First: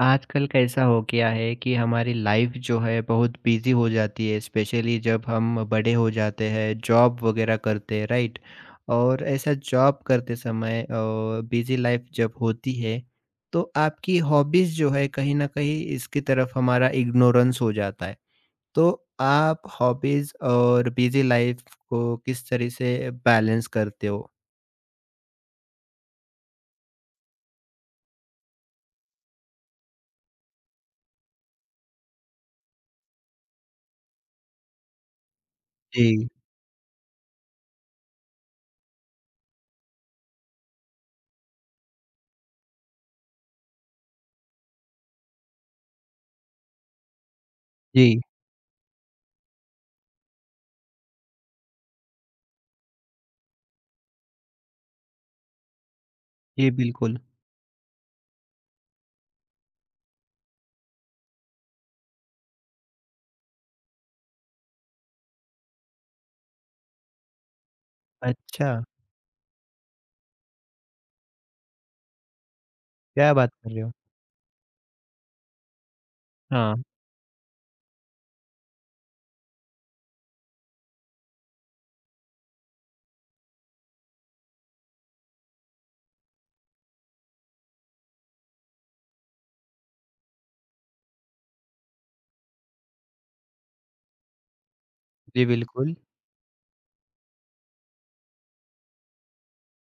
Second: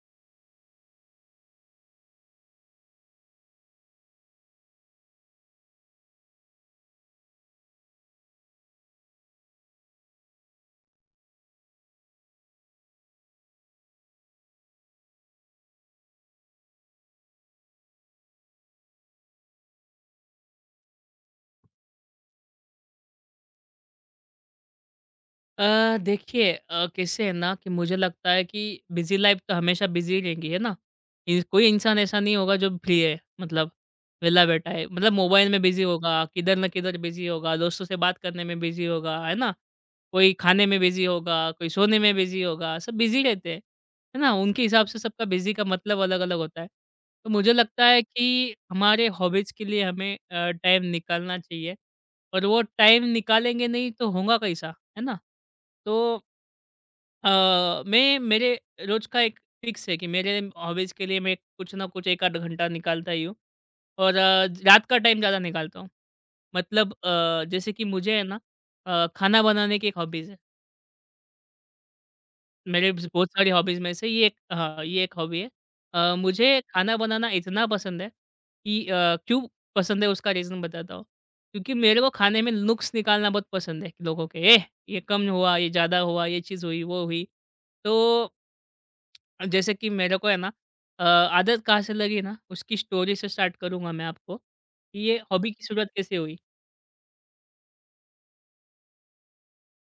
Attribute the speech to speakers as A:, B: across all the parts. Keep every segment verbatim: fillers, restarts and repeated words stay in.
A: आजकल कैसा हो गया है कि हमारी लाइफ जो है बहुत बिजी हो जाती है, स्पेशली जब हम बड़े हो जाते हैं, जॉब वगैरह करते हैं, राइट। और ऐसा जॉब करते समय बिजी लाइफ जब होती है तो आपकी हॉबीज जो है कहीं ना कहीं इसकी तरफ हमारा इग्नोरेंस हो जाता है। तो आप हॉबीज और बिजी लाइफ को किस तरह से बैलेंस करते हो?
B: अ, देखिए, अ, कैसे है ना कि मुझे लगता है कि बिजी लाइफ तो हमेशा बिजी रहेंगी, है ना। इन- कोई इंसान ऐसा नहीं होगा जो फ्री है। मतलब वेला बैठा है, मतलब मोबाइल में बिजी होगा,
A: जी।
B: किधर ना किधर बिजी होगा, दोस्तों से बात करने में बिजी होगा, है ना। कोई खाने में बिजी होगा, कोई सोने में बिजी होगा, सब बिजी रहते हैं। है ना, उनके हिसाब से सबका बिजी का मतलब अलग अलग होता है। तो मुझे लगता है
A: जी।
B: कि हमारे हॉबीज के लिए हमें टाइम निकालना चाहिए। और वो टाइम निकालेंगे नहीं तो होगा कैसा? है ना? तो
A: जी बिल्कुल।
B: अ, मैं मेरे रोज़ का एक फ़िक्स है कि मेरे हॉबीज़ के लिए मैं कुछ ना कुछ एक आध घंटा निकालता ही हूँ। और अ, ज- रात का टाइम ज़्यादा निकालता हूँ। मतलब अ, जैसे कि मुझे है ना,
A: अच्छा।
B: अ, खाना बनाने की एक हॉबीज़ है। मेरे ब बहुत
A: क्या
B: सारी
A: बात कर
B: हॉबीज़
A: रहे हो?
B: में से ये एक, हाँ, ये एक हॉबी है। अ, मुझे
A: हाँ।
B: खाना बनाना इतना पसंद है कि अ, क्यों पसंद है उसका रीज़न बताता हूँ। क्योंकि मेरे को खाने में नुक्स निकालना बहुत पसंद है कि लोगों के, "एह! ये कम हुआ, ये ज़्यादा हुआ, ये चीज़ हुई, वो हुई।" तो जैसे कि मेरे को है ना, अ, आदत कहाँ से लगी ना, उसकी स्टोरी से स्टार्ट करूँगा मैं आपको कि ये
A: जी
B: हॉबी की शुरुआत
A: बिल्कुल,
B: कैसे हुई।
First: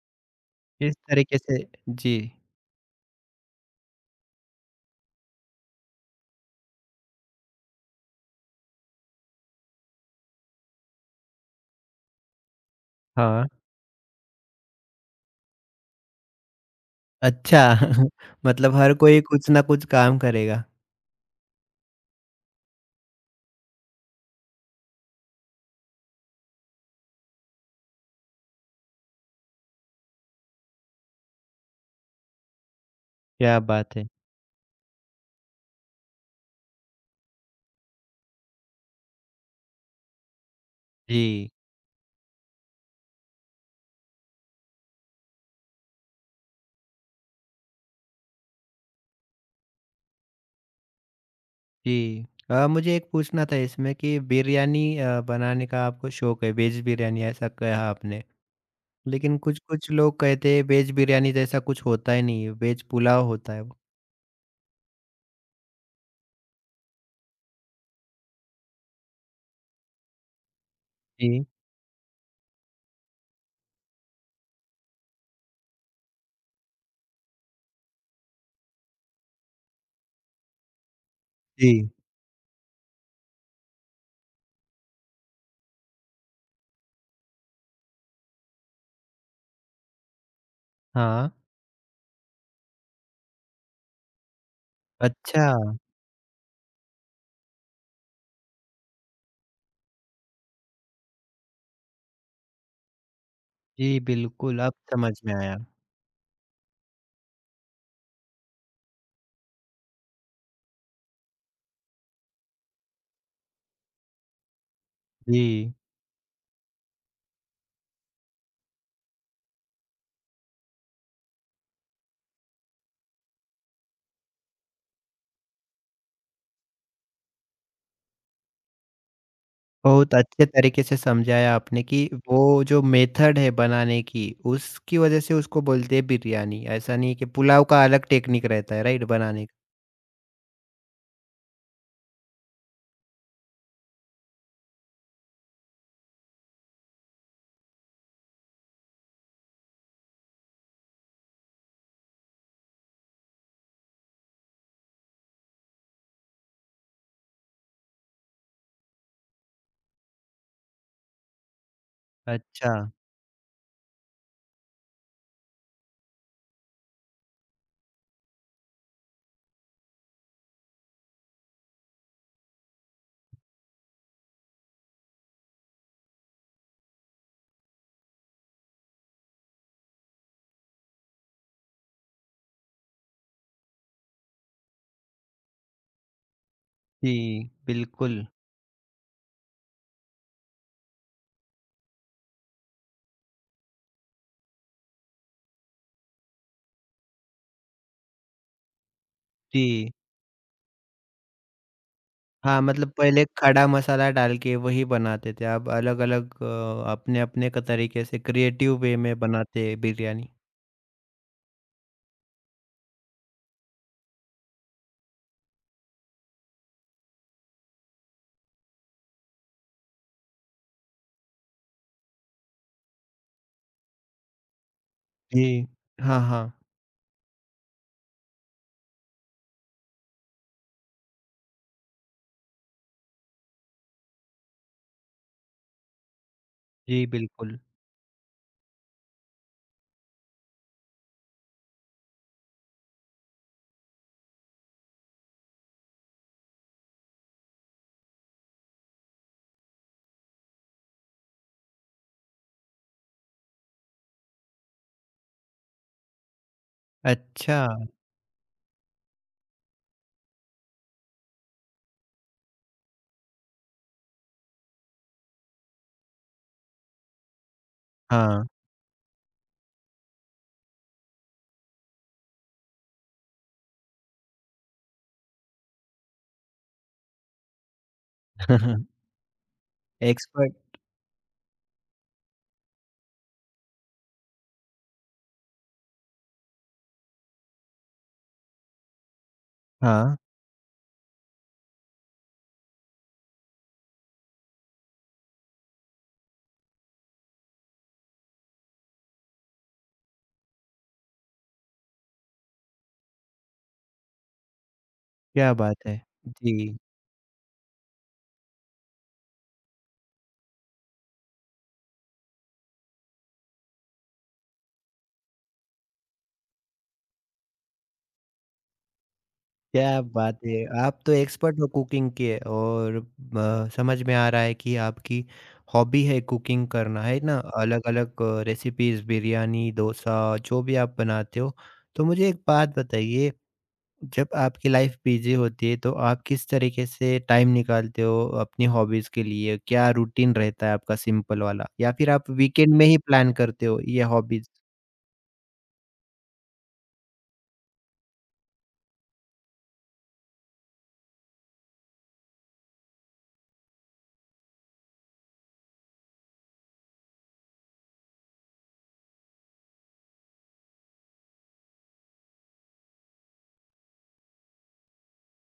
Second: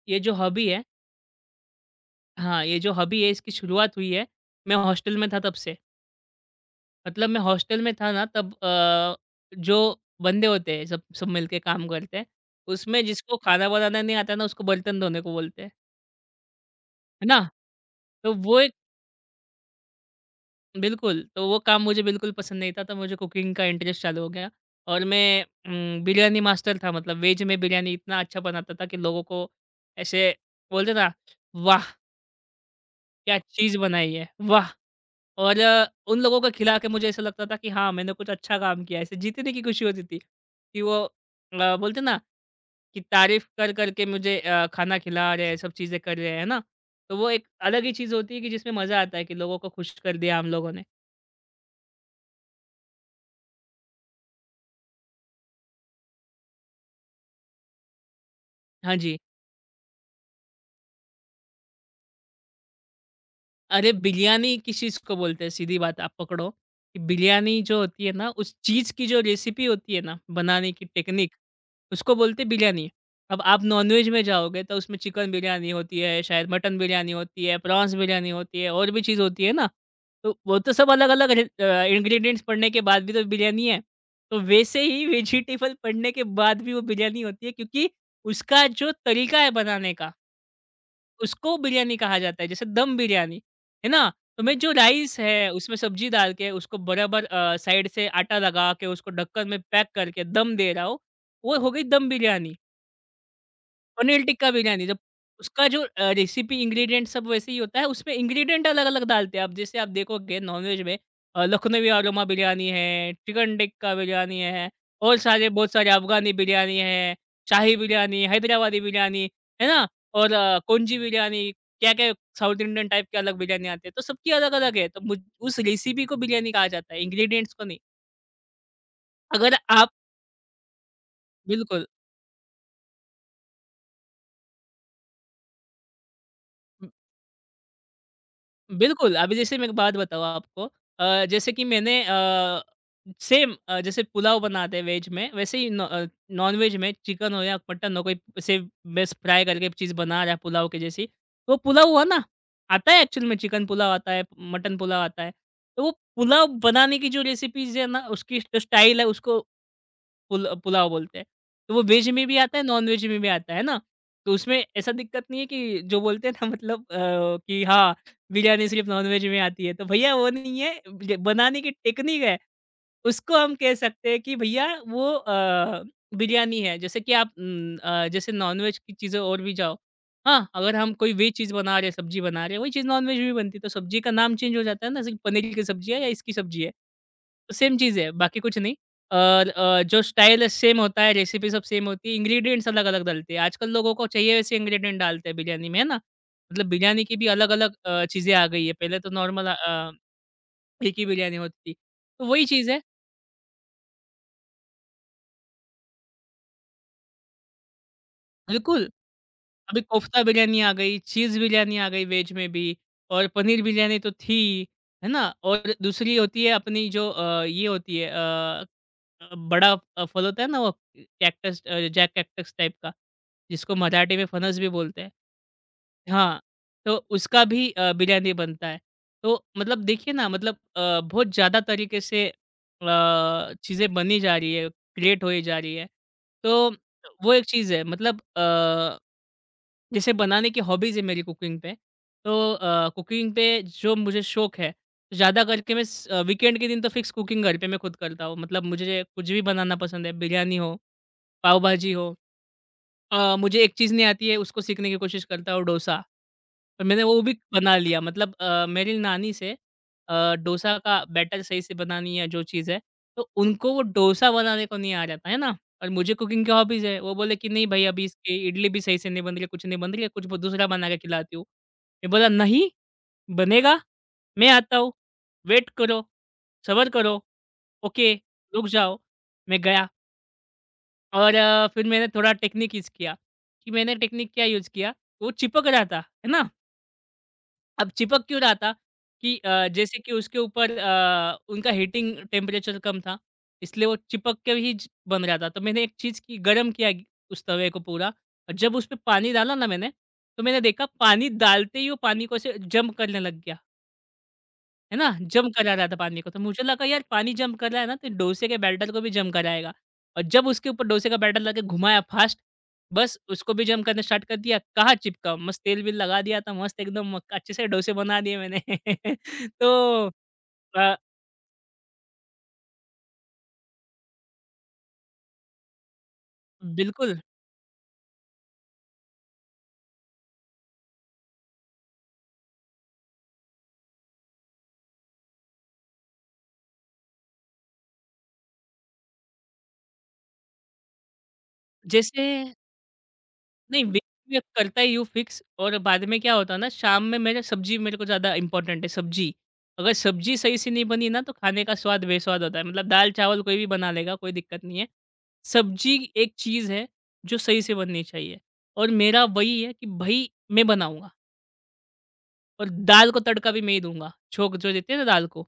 B: ये जो हॉबी है,
A: किस तरीके से? जी,
B: हाँ, ये जो हॉबी है इसकी शुरुआत हुई है, मैं हॉस्टल में था तब से। मतलब मैं हॉस्टल में था ना, तब अ, जो बंदे होते हैं सब सब मिलके काम करते हैं, उसमें जिसको
A: हाँ।
B: खाना बनाना नहीं आता ना उसको बर्तन धोने को बोलते हैं, है ना?
A: अच्छा,
B: तो वो एक
A: मतलब हर कोई कुछ ना कुछ काम करेगा।
B: बिल्कुल, तो वो काम मुझे बिल्कुल पसंद नहीं था, तो मुझे कुकिंग का इंटरेस्ट चालू हो गया। और मैं, उम, बिरयानी मास्टर था, मतलब वेज में बिरयानी इतना अच्छा बनाता था कि लोगों को ऐसे बोलते ना, "वाह! क्या
A: क्या
B: चीज़
A: बात है।
B: बनाई है, वाह!" और अ, उन लोगों को खिला के मुझे ऐसा लगता था कि हाँ, मैंने कुछ अच्छा काम किया है। ऐसे जीतने की खुशी होती थी कि वो
A: जी,
B: अ, बोलते हैं ना कि तारीफ़ कर कर के मुझे अ, खाना खिला रहे हैं, सब चीज़ें कर रहे हैं, है ना? तो वो एक अलग ही चीज़ होती है कि जिसमें मज़ा आता है कि लोगों को खुश कर दिया हम लोगों ने।
A: जी। अ, मुझे एक पूछना था इसमें कि बिरयानी अ, बनाने का आपको शौक है, वेज बिरयानी ऐसा कहा आपने।
B: हाँ जी।
A: लेकिन कुछ-कुछ लोग कहते हैं वेज बिरयानी जैसा कुछ होता ही नहीं है, वेज पुलाव होता है वो।
B: अरे! बिरयानी किस चीज़ को बोलते हैं? सीधी बात आप पकड़ो, कि बिरयानी जो होती है ना, उस चीज़ की जो रेसिपी होती है ना, बनाने की टेक्निक,
A: जी।
B: उसको बोलते हैं बिरयानी। अब आप नॉन-वेज में जाओगे तो उसमें चिकन बिरयानी होती है, शायद मटन बिरयानी होती है, प्रॉन्स बिरयानी होती है और भी चीज़ होती है ना, तो वो तो सब अलग-अलग रे अ,
A: जी,
B: इंग्रीडिएंट्स पड़ने के बाद भी तो बिरयानी है। तो वैसे ही वेजिटेबल पड़ने के बाद भी वो बिरयानी होती है, क्योंकि उसका जो तरीका है बनाने का,
A: हाँ।
B: उसको बिरयानी कहा जाता है, जैसे दम बिरयानी, है ना? तो मैं, जो राइस
A: अच्छा,
B: है, उसमें सब्ज़ी डाल के उसको बराबर अ, साइड से आटा लगा के उसको ढक्कन में पैक करके दम दे रहा हूँ, वो हो गई दम बिरयानी।
A: जी
B: पनीर टिक्का
A: बिल्कुल, अब
B: बिरयानी जब,
A: समझ में आया।
B: उसका जो अ, रेसिपी इंग्रीडिएंट सब वैसे ही होता है, उसमें इंग्रीडिएंट अलग-अलग डालते हैं। अब जैसे आप देखोगे नॉनवेज में, अ, लखनवी अरोमा बिरयानी है, चिकन टिक्का बिरयानी है और सारे बहुत
A: जी।
B: सारे अफ़गानी बिरयानी है, शाही बिरयानी, हैदराबादी बिरयानी, है ना? और अ, कोंजी बिरयानी, क्या-क्या साउथ इंडियन टाइप के अलग बिरयानी आते हैं, तो सबकी अलग-अलग है। तो मुझ उस रेसिपी को बिरयानी कहा जाता है, इंग्रीडिएंट्स को नहीं। अगर आप
A: बहुत अच्छे तरीके से समझाया आपने
B: बिल्कुल।
A: कि वो जो मेथड है बनाने की, उसकी वजह से उसको बोलते हैं बिरयानी। ऐसा नहीं है कि पुलाव का अलग टेक्निक रहता है, राइट,
B: बिल्कुल, अभी
A: बनाने का।
B: जैसे मैं एक बात बताऊँ आपको, अ, जैसे कि मैंने, अ, सेम अ, जैसे पुलाव बनाते हैं वेज में, वैसे ही नॉ अ, नॉन-वेज में चिकन हो या मटन हो, कोई ऐसे बस फ्राई करके चीज़ बना रहा है पुलाव के जैसी, तो पुलाव हुआ ना, आता है, एक्चुअल में चिकन पुलाव आता है, मटन पुलाव आता है। तो वो पुलाव बनाने की जो रेसिपीज़ है ना, उसकी जो स्टाइल है उसको पुल पुलाव बोलते हैं। तो वो वेज में भी आता है,
A: अच्छा,
B: नॉन-वेज में भी आता है, है ना? तो उसमें ऐसा दिक्कत नहीं है कि जो बोलते हैं ना मतलब अ, कि हाँ, बिरयानी सिर्फ़ नॉन-वेज में आती है। तो भैया वो नहीं है, ज बनाने की टेक्निक है। उसको हम कह सकते हैं कि भैया वो अ, बिरयानी है। जैसे कि आप, उम, अ, जैसे नॉन-वेज की चीज़ें और भी जाओ। हाँ, अगर हम कोई वेज चीज़ बना रहे हैं, सब्ज़ी बना रहे हैं, वही चीज़ नॉन-वेज में भी बनती है। तो सब्ज़ी का नाम चेंज हो जाता है ना, सिर्फ़ पनीर की सब्ज़ी है या इसकी सब्ज़ी है।
A: जी,
B: सेम चीज़ है,
A: बिल्कुल।
B: बाकी कुछ नहीं। और अ, जो स्टाइल है सेम होता है, रेसिपी सब सेम होती है, इंग्रीडिएंट्स अलग-अलग डलते हैं। आजकल लोगों को चाहिए वैसे इंग्रीडिएंट डालते हैं बिरयानी में, है ना? मतलब बिरयानी की भी अलग-अलग अ, चीज़ें आ गई है। पहले तो नॉर्मल,
A: जी,
B: अ, एक ही बिरयानी होती थी। तो वही
A: हाँ,
B: चीज़ है।
A: मतलब पहले खड़ा मसाला डाल के वही बनाते थे, अब अलग-अलग अ, अपने-अपने क तरीके से क्रिएटिव
B: बिल्कुल।
A: वे में बनाते
B: अभी
A: हैं
B: कोफ्ता
A: बिरयानी।
B: बिरयानी आ गई, चीज़ बिरयानी आ गई वेज में भी, और पनीर बिरयानी तो थी, है ना? और दूसरी होती है अपनी जो, अ, ये होती है, अ, अ, बड़ा अ, फल होता है ना वो, cactus, uh, jack cactus type का, जिसको मराठी में फणस भी बोलते हैं।
A: जी, हाँ,
B: हाँ,
A: हाँ।
B: तो उसका भी अ, बिरयानी बनता है। तो मतलब देखिए ना, मतलब अ, बहुत ज़्यादा तरीके से अ, चीज़ें बनी जा रही है, क्रिएट होई जा रही है। तो
A: जी,
B: वो एक
A: बिल्कुल।
B: चीज़ है, मतलब अ जैसे बनाने की हॉबीज़ है मेरी कुकिंग पे, तो अ, कुकिंग पे जो मुझे शौक है, ज़्यादा करके मैं स वीकेंड के दिन तो फिक्स कुकिंग घर पे मैं खुद करता हूँ। मतलब मुझे कुछ भी बनाना पसंद है, बिरयानी हो, पाव भाजी हो। अ, मुझे एक चीज़ नहीं आती है, उसको सीखने की कोशिश करता हूँ, डोसा। पर मैंने वो भी
A: अच्छा,
B: बना लिया, मतलब अ, मेरी नानी से, अ, डोसा का बैटर सही से बनानी है जो चीज़ है, तो उनको वो डोसा बनाने को नहीं आ जाता है ना, और मुझे कुकिंग की हॉबीज़ है। वो बोले कि, "नहीं भई, अभी इसकी
A: हाँ।
B: इडली भी सही से नहीं बन रही है, कुछ नहीं बन रही है, कुछ ब दूसरा बना के खिलाती हूँ।" मैं बोला, "नहीं, बनेगा, मैं आता हूँ, वेट करो, सब्र करो, ओके, रुक जाओ।" मैं गया।
A: एक्सपर्ट।
B: और अ, फिर मैंने थोड़ा टेक्निक यूज़ किया, कि मैंने टेक्निक क्या यूज़ किया, वो चिपक रहा था, है ना? अब चिपक क्यों रहा था कि, अ, जैसे कि
A: हाँ,
B: उसके ऊपर, अ, उनका हीटिंग टेम्परेचर कम था, इसलिए वो चिपक के ही ज बन रहा था। तो मैंने एक चीज़ की, गरम किया ग उस तवे को पूरा, और जब उसपे पानी डाला ना मैंने, तो मैंने देखा पानी डालते ही वो पानी को ऐसे जम्प करने लग गया। है ना? जंप
A: क्या
B: करा
A: बात
B: रहा था
A: है!
B: पानी को, तो मुझे
A: जी।
B: लगा यार पानी जंप कर रहा है ना, तो डोसे के बैटर को भी जंप कराएगा। और जब उसके ऊपर डोसे का बैटर लगा के घुमाया फास्ट, बस उसको भी जंप करना स्टार्ट कर दिया, कहाँ चिपका। मस्त तेल-वेल लगा दिया था, मस्त एकदम म अच्छे से डोसे बना दिए मैंने।
A: क्या
B: तो
A: बात है!
B: अ,
A: आप तो एक्सपर्ट हो कुकिंग के और अ, समझ में आ रहा है कि आपकी हॉबी है कुकिंग करना,
B: बिल्कुल,
A: है ना? अलग-अलग रेसिपीज़ बिरयानी, डोसा जो भी आप बनाते हो। तो मुझे एक बात बताइए, जब आपकी लाइफ़ बिज़ी होती है तो आप किस तरीके से टाइम निकालते हो अपनी हॉबीज़ के लिए? क्या रूटीन रहता है आपका सिंपल वाला? या फिर
B: जैसे,
A: आप वीकेंड में ही प्लान करते हो
B: नहीं, वीक
A: ये
B: में
A: हॉबीज़?
B: करता ही हूँ फिक्स। और बाद में क्या होता है ना, शाम में मेरा, सब्ज़ी मेरे को ज़्यादा इम्पोर्टेंट है, सब्ज़ी। अगर सब्ज़ी सही से नहीं बनी ना तो खाने का स्वाद बेस्वाद होता है। मतलब दाल-चावल कोई भी बना लेगा, कोई दिक्कत नहीं है। सब्जी एक चीज़ है जो सही से बननी चाहिए, और मेरा वही है कि भई मैं बनाऊँगा। और दाल को तड़का भी मैं ही दूँगा। छोंक जो देते हैं ना दाल को,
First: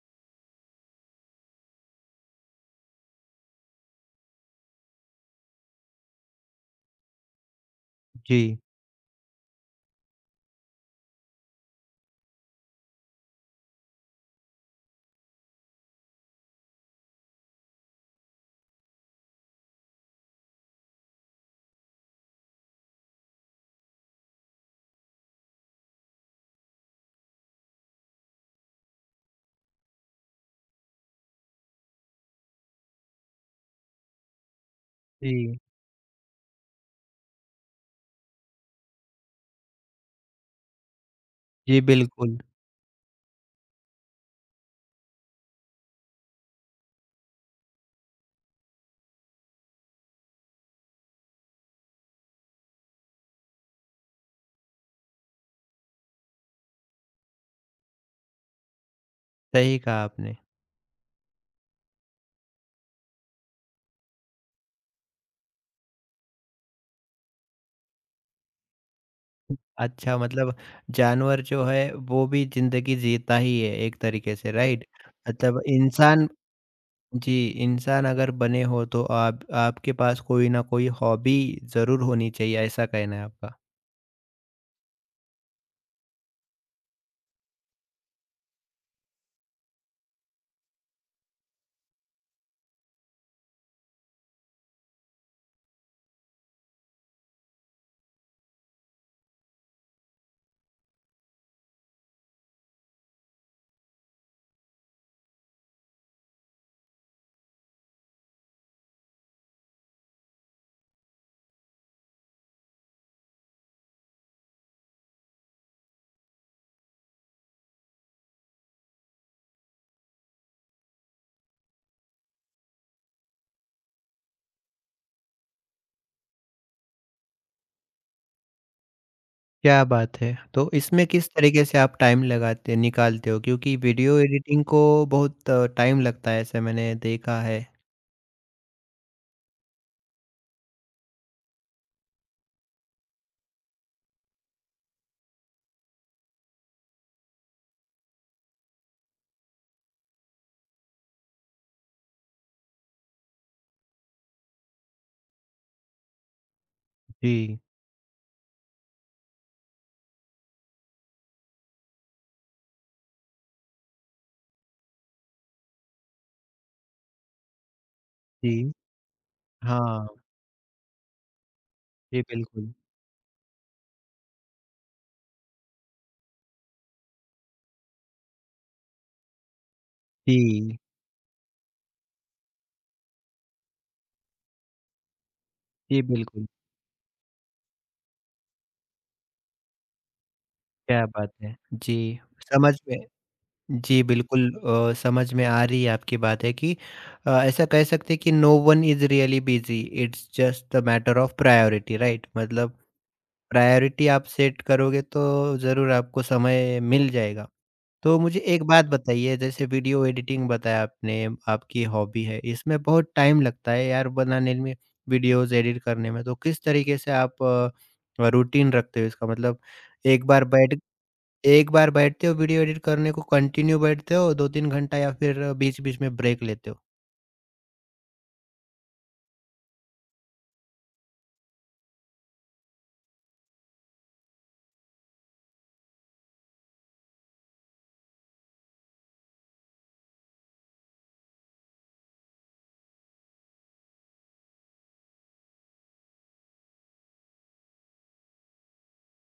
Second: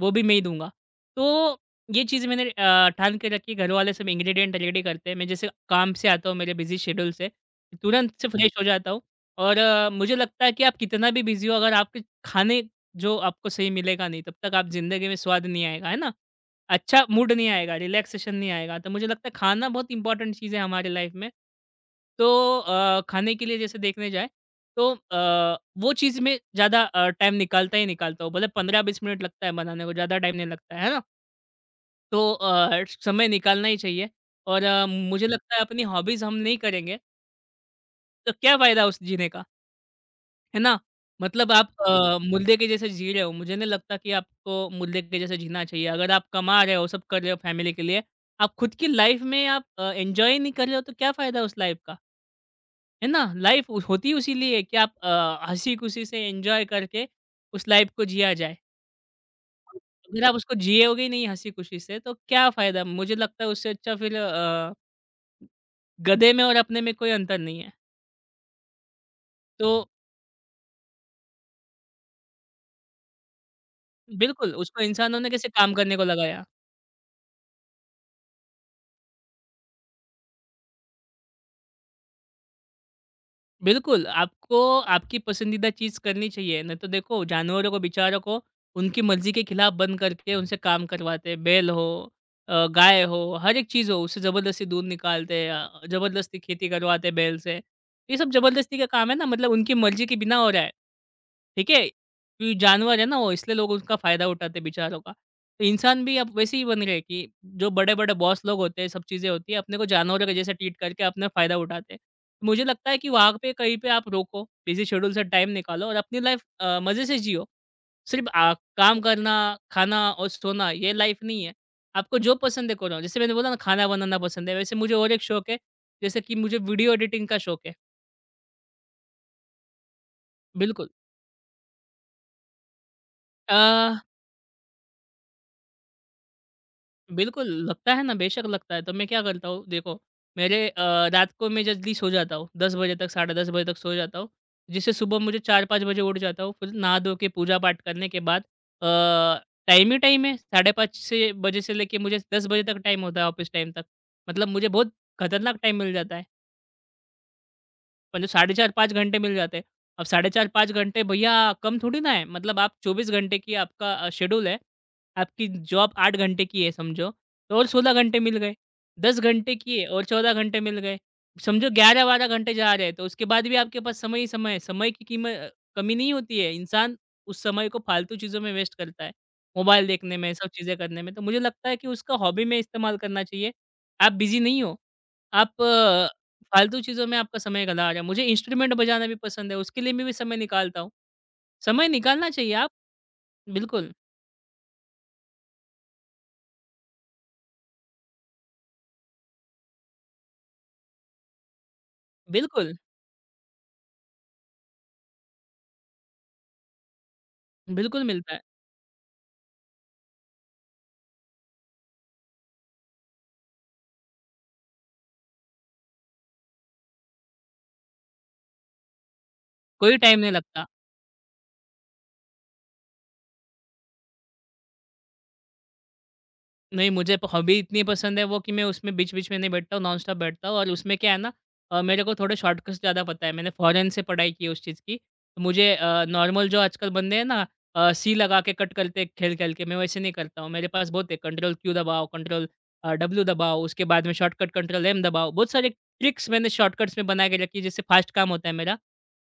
B: वो भी मैं ही दूँगा। तो ये चीज़ मैंने अ, ठान के रखी, घरवाले सब इंग्रीडिएंट रेडी करते हैं। मैं जैसे काम से आता हूँ मेरे बिज़ी शेड्यूल से, तुरंत से फ्रेश
A: जी,
B: हो जाता हूँ, और अ, मुझे लगता है कि आप कितना भी बिज़ी हो अगर आपके खाने जो आपको सही मिलेगा नहीं, तब तक आप ज़िंदगी में स्वाद नहीं आएगा, है ना? अच्छा मूड नहीं आएगा, रिलैक्सेशन नहीं आएगा। तो मुझे लगता है खाना बहुत इंपॉर्टेंट चीज़ है हमारे लाइफ़ में। तो अ, खाने के लिए जैसे देखने जाएँ तो, अ, वो चीज़ में ज़्यादा अ, टाइम निकालता ही निकालता हूँ। भले पंद्रह बीस मिनट लगता है बनाने को, ज़्यादा टाइम नहीं लगता है, है ना? तो अ, समय निकालना ही चाहिए। और अ, मुझे लगता
A: जी।
B: है अपनी हॉबीज़ हम नहीं करेंगे, तो क्या फ़ायदा उस जीने का, है ना? मतलब आप
A: जी,
B: अ,
A: बिल्कुल।
B: मुर्दे के जैसे जी रहे हो, मुझे नहीं लगता कि आपको मुर्दे के जैसे जीना चाहिए। अगर आप कमा रहे हो, सब कर रहे हो फैमिली के लिए, आप खुद की लाइफ़ में आप अ, एन्जॉय नहीं कर रहे हो, तो क्या फ़ायदा उस लाइफ़ का? है ना? लाइफ़ उस होती उसी लिए है कि आप अ, हँसी-खुशी से एन्जॉय करके उस लाइफ़ को जिया जाए।
A: सही कहा
B: अगर आप
A: आपने।
B: उसको जियोगे ही नहीं हँसी-खुशी से तो क्या फ़ायदा? मुझे लगता है उससे अच्छा फिर अ, गधे में और अपने में कोई अंतर नहीं है। तो
A: अच्छा मतलब जानवर जो है वो भी ज़िंदगी जीता ही है एक तरीके
B: बिल्कुल,
A: से,
B: उसको
A: राइट?
B: इंसान होने कैसे
A: मतलब
B: काम करने को
A: इंसान,
B: लगाया।
A: जी, इंसान अगर बने हो तो आप आपके पास कोई ना कोई हॉबी ज़रूर होनी चाहिए ऐसा कहना है आपका।
B: बिल्कुल, आपको आपकी पसंदीदा चीज़ करनी चाहिए, नहीं तो देखो जानवरों को बेचारों को उनकी मर्ज़ी के खिलाफ़ बंद करके उनसे काम करवाते हैं। बैल हो अ, गाय हो, हर एक चीज़ हो, उससे ज़बरदस्ती दूध निकालते हैं, अ, ज़बरदस्ती खेती करवाते हैं बैल से। ये सब ज़बरदस्ती का काम है ना, मतलब उनकी मर्ज़ी के बिना हो रहा है। ठीक है? क्योंकि जानवर है ना वो, इसलिए लोग उसका फ़ायदा उठाते हैं बेचारों का। तो इंसान भी अब वैसे ही बन रहे हैं कि जो बड़े-बड़े बॉस लोग होते हैं, सब चीज़ें होती हैं, अपने को जानवरों के जैसे ट्रीट करके अपना फ़ायदा उठाते हैं। मुझे लगता है कि वहाँ पे कहीं पे आप रोको, बिज़ी शेड्यूल से टाइम निकालो और अपनी लाइफ़ अ, मज़े से जियो। सिर्फ़ अ, काम करना, खाना और सोना ये लाइफ़ नहीं है। आपको जो पसंद है करो। जैसे मैंने बोला ना खाना बनाना पसंद है, वैसे मुझे और एक शौक है, जैसे कि मुझे वीडियो एडिटिंग का शौक है।
A: क्या बात है। तो
B: बिल्कुल।
A: इसमें किस तरीके से आप टाइम लगाते निकालते हो?
B: अ
A: क्योंकि वीडियो एडिटिंग को बहुत टाइम लगता है ऐसे मैंने देखा
B: बिल्कुल,
A: है।
B: लगता है ना, बेशक लगता है। तो मैं क्या करता हूँ, देखो मेरे अ, रात को मैं जल्दी सो जाता हूँ, दस बजे तक, साढ़े दस बजे तक सो जाता हूँ, जिससे सुबह मुझे चार-पाँच बजे उठ जाता हूँ। फिर नहा-धो के पूजा-पाठ करने के बाद अ, टाइम ही टाइम है, साढ़े पाँच से बजे से लेके मुझे दस बजे तक टाइम होता है, ऑफ़िस टाइम तक। मतलब मुझे बहुत खतरनाक टाइम मिल जाता है।
A: जी,
B: मतलब साढ़े चार-पाँच घंटे मिल जाते हैं। अब साढ़े चार-पाँच घंटे भईया कम थोड़ी ना है, मतलब आप चौबीस घंटे की आपका अ, शेड्यूल है, आपकी जॉब आठ घंटे की है समझो, तो और सोलह घंटे मिल गए,
A: जी।
B: दस घंटे की है और
A: हाँ,
B: चौदह घंटे मिल गए, समझो
A: जी
B: ग्यारह-बारह घंटे
A: बिल्कुल।
B: जा रहे हैं, तो उसके बाद भी आपके पास समय ही समय है, समय की कीम अ, कमी नहीं होती है, इंसान उस समय को फालतू चीज़ों में वेस्ट करता है, मोबाइल देखने में, सब चीज़ें
A: जी,
B: करने में, तो मुझे लगता है कि उसका हॉबी में इस्तेमाल करना चाहिए। आप बिज़ी नहीं हो, आप
A: जी बिल्कुल।
B: फालतू चीज़ों में आपका समय चला आ रहा है। मुझे इंस्ट्रूमेंट बजाना भी पसंद है, उसके लिए मैं भी समय निकालता हूँ।
A: क्या बात है।
B: समय
A: जी,
B: निकालना चाहिए आप।
A: समझ में,
B: बिल्कुल,
A: जी, बिल्कुल अ, समझ में आ रही है आपकी बात है कि अ, ऐसा कह सकते हैं कि no one is really busy, it's just a matter of priority, right?
B: बिल्कुल,
A: मतलब प्रायोरिटी आप सेट करोगे तो ज़रूर आपको समय मिल जाएगा।
B: बिल्कुल
A: तो
B: मिलता है।
A: मुझे एक बात बताइए, जैसे वीडियो एडिटिंग बताया आपने आपकी हॉबी है, इसमें बहुत टाइम लगता है यार बनाने में, वीडियोज़ एडिट करने में, तो किस तरीके से आप अ, रूटीन रखते हो इसका मतलब?
B: कोई टाइम
A: एक
B: नहीं
A: बार
B: लगता।
A: बैठ एक बार बैठते हो वीडियो एडिट करने को कंटिन्यू बैठते हो दो तीन घंटा या फिर बीच-बीच में ब्रेक लेते हो?
B: नहीं, मुझे प हॉबी इतनी पसंद है वो कि मैं उसमें बीच-बीच में नहीं बैठता हूँ, नॉनस्टॉप बैठता हूँ और उसमें क्या है ना। अ, मेरे को थोड़े शॉर्टकट्स ज़्यादा पता है। मैंने फ़ॉरेन से पढ़ाई की है उस चीज़ की। तो मुझे अ, नॉर्मल जो आजकल बंदे हैं ना अ, सी लगा के कट करते हैं खेल-खेल के, मैं वैसे नहीं करता हूँ। मेरे पास बहुत है, कंट्रोल क्यू दबाओ, कंट्रोल अ, डब्ल्यू दबाओ, उसके बाद में शॉर्टकट कंट्रोल एम दबाओ। बहुत सारे ट्रिक्स मैंने शॉर्टकट्स में बना के रखी है, जिससे फ़ास्ट काम होता है मेरा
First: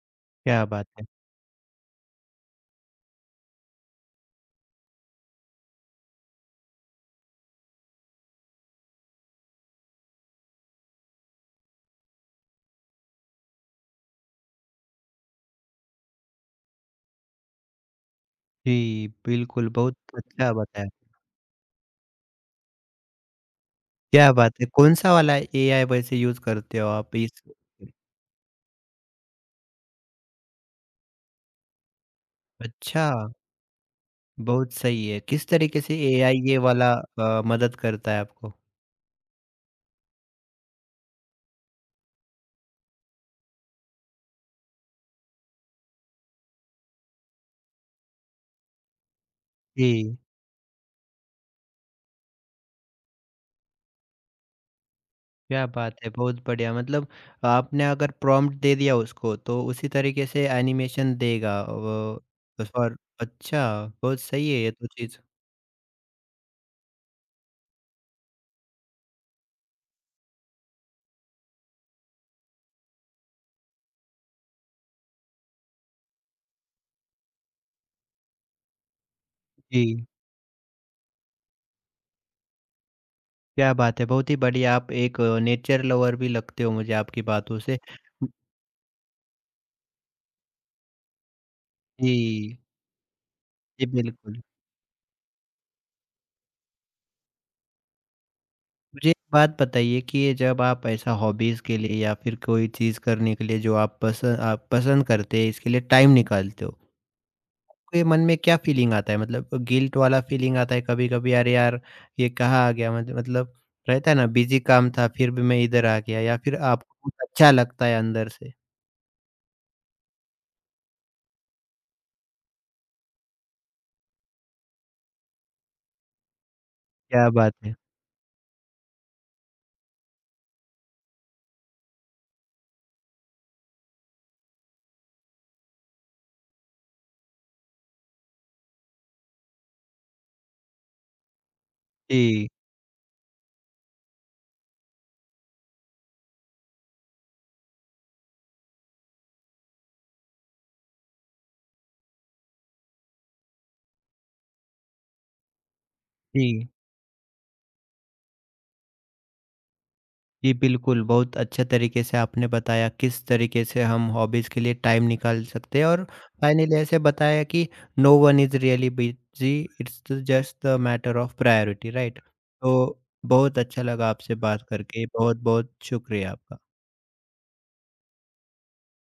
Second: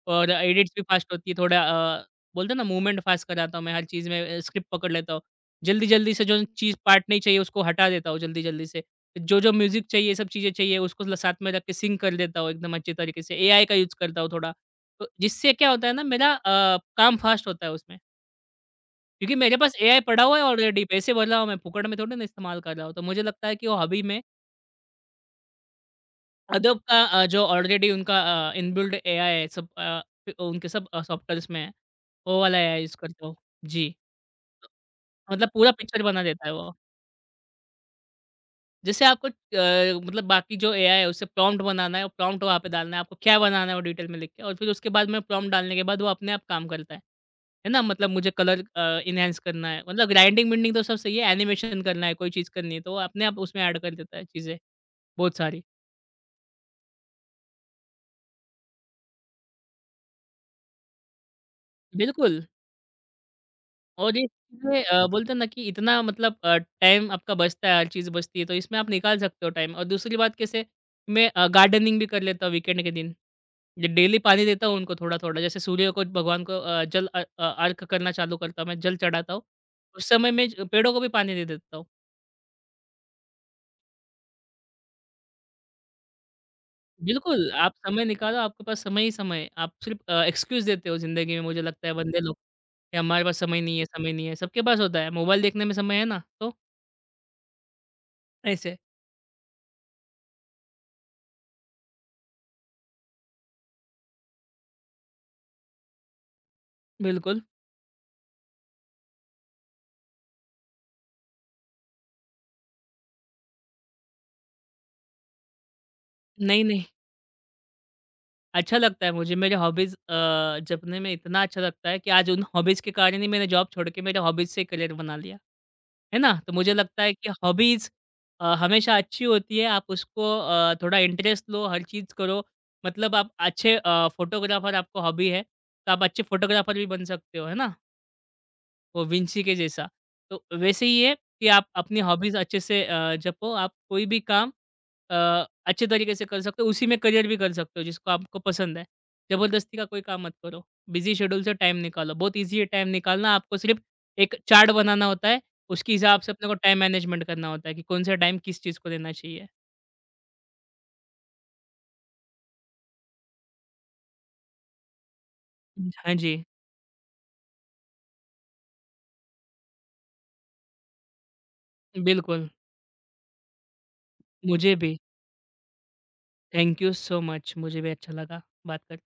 B: और
A: क्या
B: एडिट्स भी
A: बात है!
B: फ़ास्ट होती है। थोड़ा अ, बोलते हैं ना मूवमेंट फ़ास्ट कराता हूँ मैं हर चीज़ में, अ, स्क्रिप्ट पकड़ लेता हूँ। जल्दी-जल्दी से जो चीज़ पार्ट नहीं चाहिए उसको हटा देता हूँ जल्दी-जल्दी से। जो-जो म्यूज़िक चाहिए ये सब चीज़ें चाहिए उसको ल साथ में रख के सिंक कर देता हूँ एकदम अच्छे तरीके से। एआई का यूज़ करता हूँ थोड़ा। तो जिससे क्या होता है ना, मेरा अ, काम फास्ट होता है उसमें।
A: जी,
B: क्योंकि मेरे
A: बिल्कुल
B: पास
A: बहुत
B: एआई पड़ा हुआ है
A: अच्छा
B: ऑलरेडी,
A: बताया।
B: पैसे भर रहा हूँ मैं, फुकड़ में थोड़ी ना इस्तेमाल कर रहा हूँ। तो मुझे लगता है कि वो हॉबी में
A: क्या बात है! कौन-सा वाला एआई वैसे यूज़ करते
B: अडोब
A: हो
B: का
A: आप
B: अ,
A: इस?
B: जो ऑलरेडी उनका अ, इनबिल्ट एआई है सब अ, फि- उनके सब अ, सॉफ्टवेयर्स में है। वो वाला एआई यूज़
A: अच्छा,
B: करता हूँ। जी।
A: बहुत सही है। किस
B: मतलब पूरा
A: तरीके से
B: पिक्चर बना
A: एआई
B: देता है
A: ये
B: वो।
A: वाला अ, मदद करता है आपको?
B: जैसे आपको अ, मतलब बाकी जो एआई है उसे प्रॉम्प्ट बनाना है और प्रॉम्प्ट वहाँ पे डालना है, आपको क्या बनाना है वो डिटेल में लिख के और फिर उसके बाद में प्रॉम्प्ट डालने के बाद वो अपने आप काम करता है। है ना? मतलब मुझे कलर अ, एनहांस करना है, मतलब
A: जी,
B: ग्राइंडिंग-विंडिंग तो सब सही है, एनिमेशन करना है, कोई चीज़ करनी है तो वो अपने आप उसमें ऐड कर देता है चीज़ें, बहुत सारी।
A: क्या बात है! बहुत बढ़िया मतलब आपने अगर प्रॉम्प्ट दे दिया उसको तो उसी तरीके से एनिमेशन देगा वो
B: बिल्कुल।
A: उस पर। अच्छा,
B: और
A: बहुत
B: ये
A: सही है ये
B: चीज़ें
A: तो
B: अ,
A: चीज़।
B: बोलते हैं ना कि इतना मतलब अ, टाइम आपका बचता है, हर चीज़ बचती है, तो इसमें आप निकाल सकते हो टाइम। और दूसरी बात कैसे, मैं अ, गार्डनिंग भी कर लेता हूँ वीकेंड के दिन। ये डेली पानी देता हूँ उनको थोड़ा-थोड़ा, जैसे सूर्य को भगवान को अ, जल अ अ, अर्घ करना चालू करता हूँ मैं, जल चढ़ाता हूँ।
A: जी।
B: उस समय मैं ज पेड़ों को भी पानी दे देता हूँ।
A: क्या बात है! बहुत ही बढ़िया, आप एक नेचर लवर भी लगते हो मुझे आपकी
B: बिल्कुल,
A: बातों
B: आप
A: से।
B: समय निकालो, आपके पास समय ही समय है। आप सिर्फ अ, एक्सक्यूज़ देते हो ज़िंदगी में, मुझे लगता है बंदे लोग,
A: जी,
B: कि हमारे पास समय नहीं है,
A: जी
B: समय नहीं है।
A: बिल्कुल।
B: सबके पास होता है, मोबाइल देखने में समय है ना, तो ऐसे।
A: मुझे एक बात बताइए कि ये जब आप ऐसा हॉबीज़ के लिए या फिर कोई चीज़ करने के लिए जो आप पस आप पसंद करते हैं इसके लिए टाइम निकालते हो,
B: बिल्कुल।
A: तो ये मन में क्या फ़ीलिंग आता है? मतलब गिल्ट वाला फ़ीलिंग आता है कभी-कभी, अरे यार! ये कहाँ आ गया, मत मतलब रहता है ना बिज़ी काम था फिर भी मैं इधर आ गया, या फिर
B: नहीं, नहीं,
A: आपको कुछ अच्छा लगता है अंदर से?
B: अच्छा लगता है मुझे, मेरे हॉबीज़ अ, जपने में इतना अच्छा लगता है कि आज उन हॉबीज़ के कारण ही मैंने जॉब छोड़ के मेरे हॉबीज़ से करियर बना लिया। है ना? तो मुझे लगता है कि
A: क्या बात है!
B: हॉबीज़ अ, हमेशा अच्छी होती है, आप उसको अ, थोड़ा इंटरेस्ट लो, हर चीज़ करो। मतलब आप अच्छे अ, फ़ोटोग्राफ़र आपको हॉबी है, तो आप अच्छे फ़ोटोग्राफ़र भी बन सकते हो, है ना? वो विंसी के जैसा। तो वैसे ही है कि आप अपनी हॉबीज़
A: जी,
B: अच्छे से अ, जपो, आप कोई भी काम अ, अच्छे तरीके से कर सकते हो, उसी में करियर भी कर सकते हो जिसको आपको पसंद है। ज़बरदस्ती का कोई काम मत करो। बिज़ी शेड्यूल से टाइम निकालो, बहुत ईज़ी है टाइम निकालना, आपको सिर्फ़ एक चार्ट बनाना होता है, उसके हिसाब से अपने को
A: जी।
B: टाइम मैनेजमेंट करना होता है कि कौन-सा टाइम किस चीज़ को देना चाहिए।
A: जी, बिल्कुल, बहुत अच्छे तरीके से आपने बताया किस तरीके से हम हॉबीज़ के लिए टाइम निकाल सकते हैं और
B: हाँ जी,
A: फाइनली ऐसे बताया कि no one is really busy, it's just the matter of priority, right?
B: बिल्कुल।
A: तो बहुत अच्छा लगा आपसे बात
B: मुझे भी,
A: करके, बहुत-बहुत शुक्रिया आपका।
B: थैंक यू सो मच, मुझे भी अच्छा लगा बात कर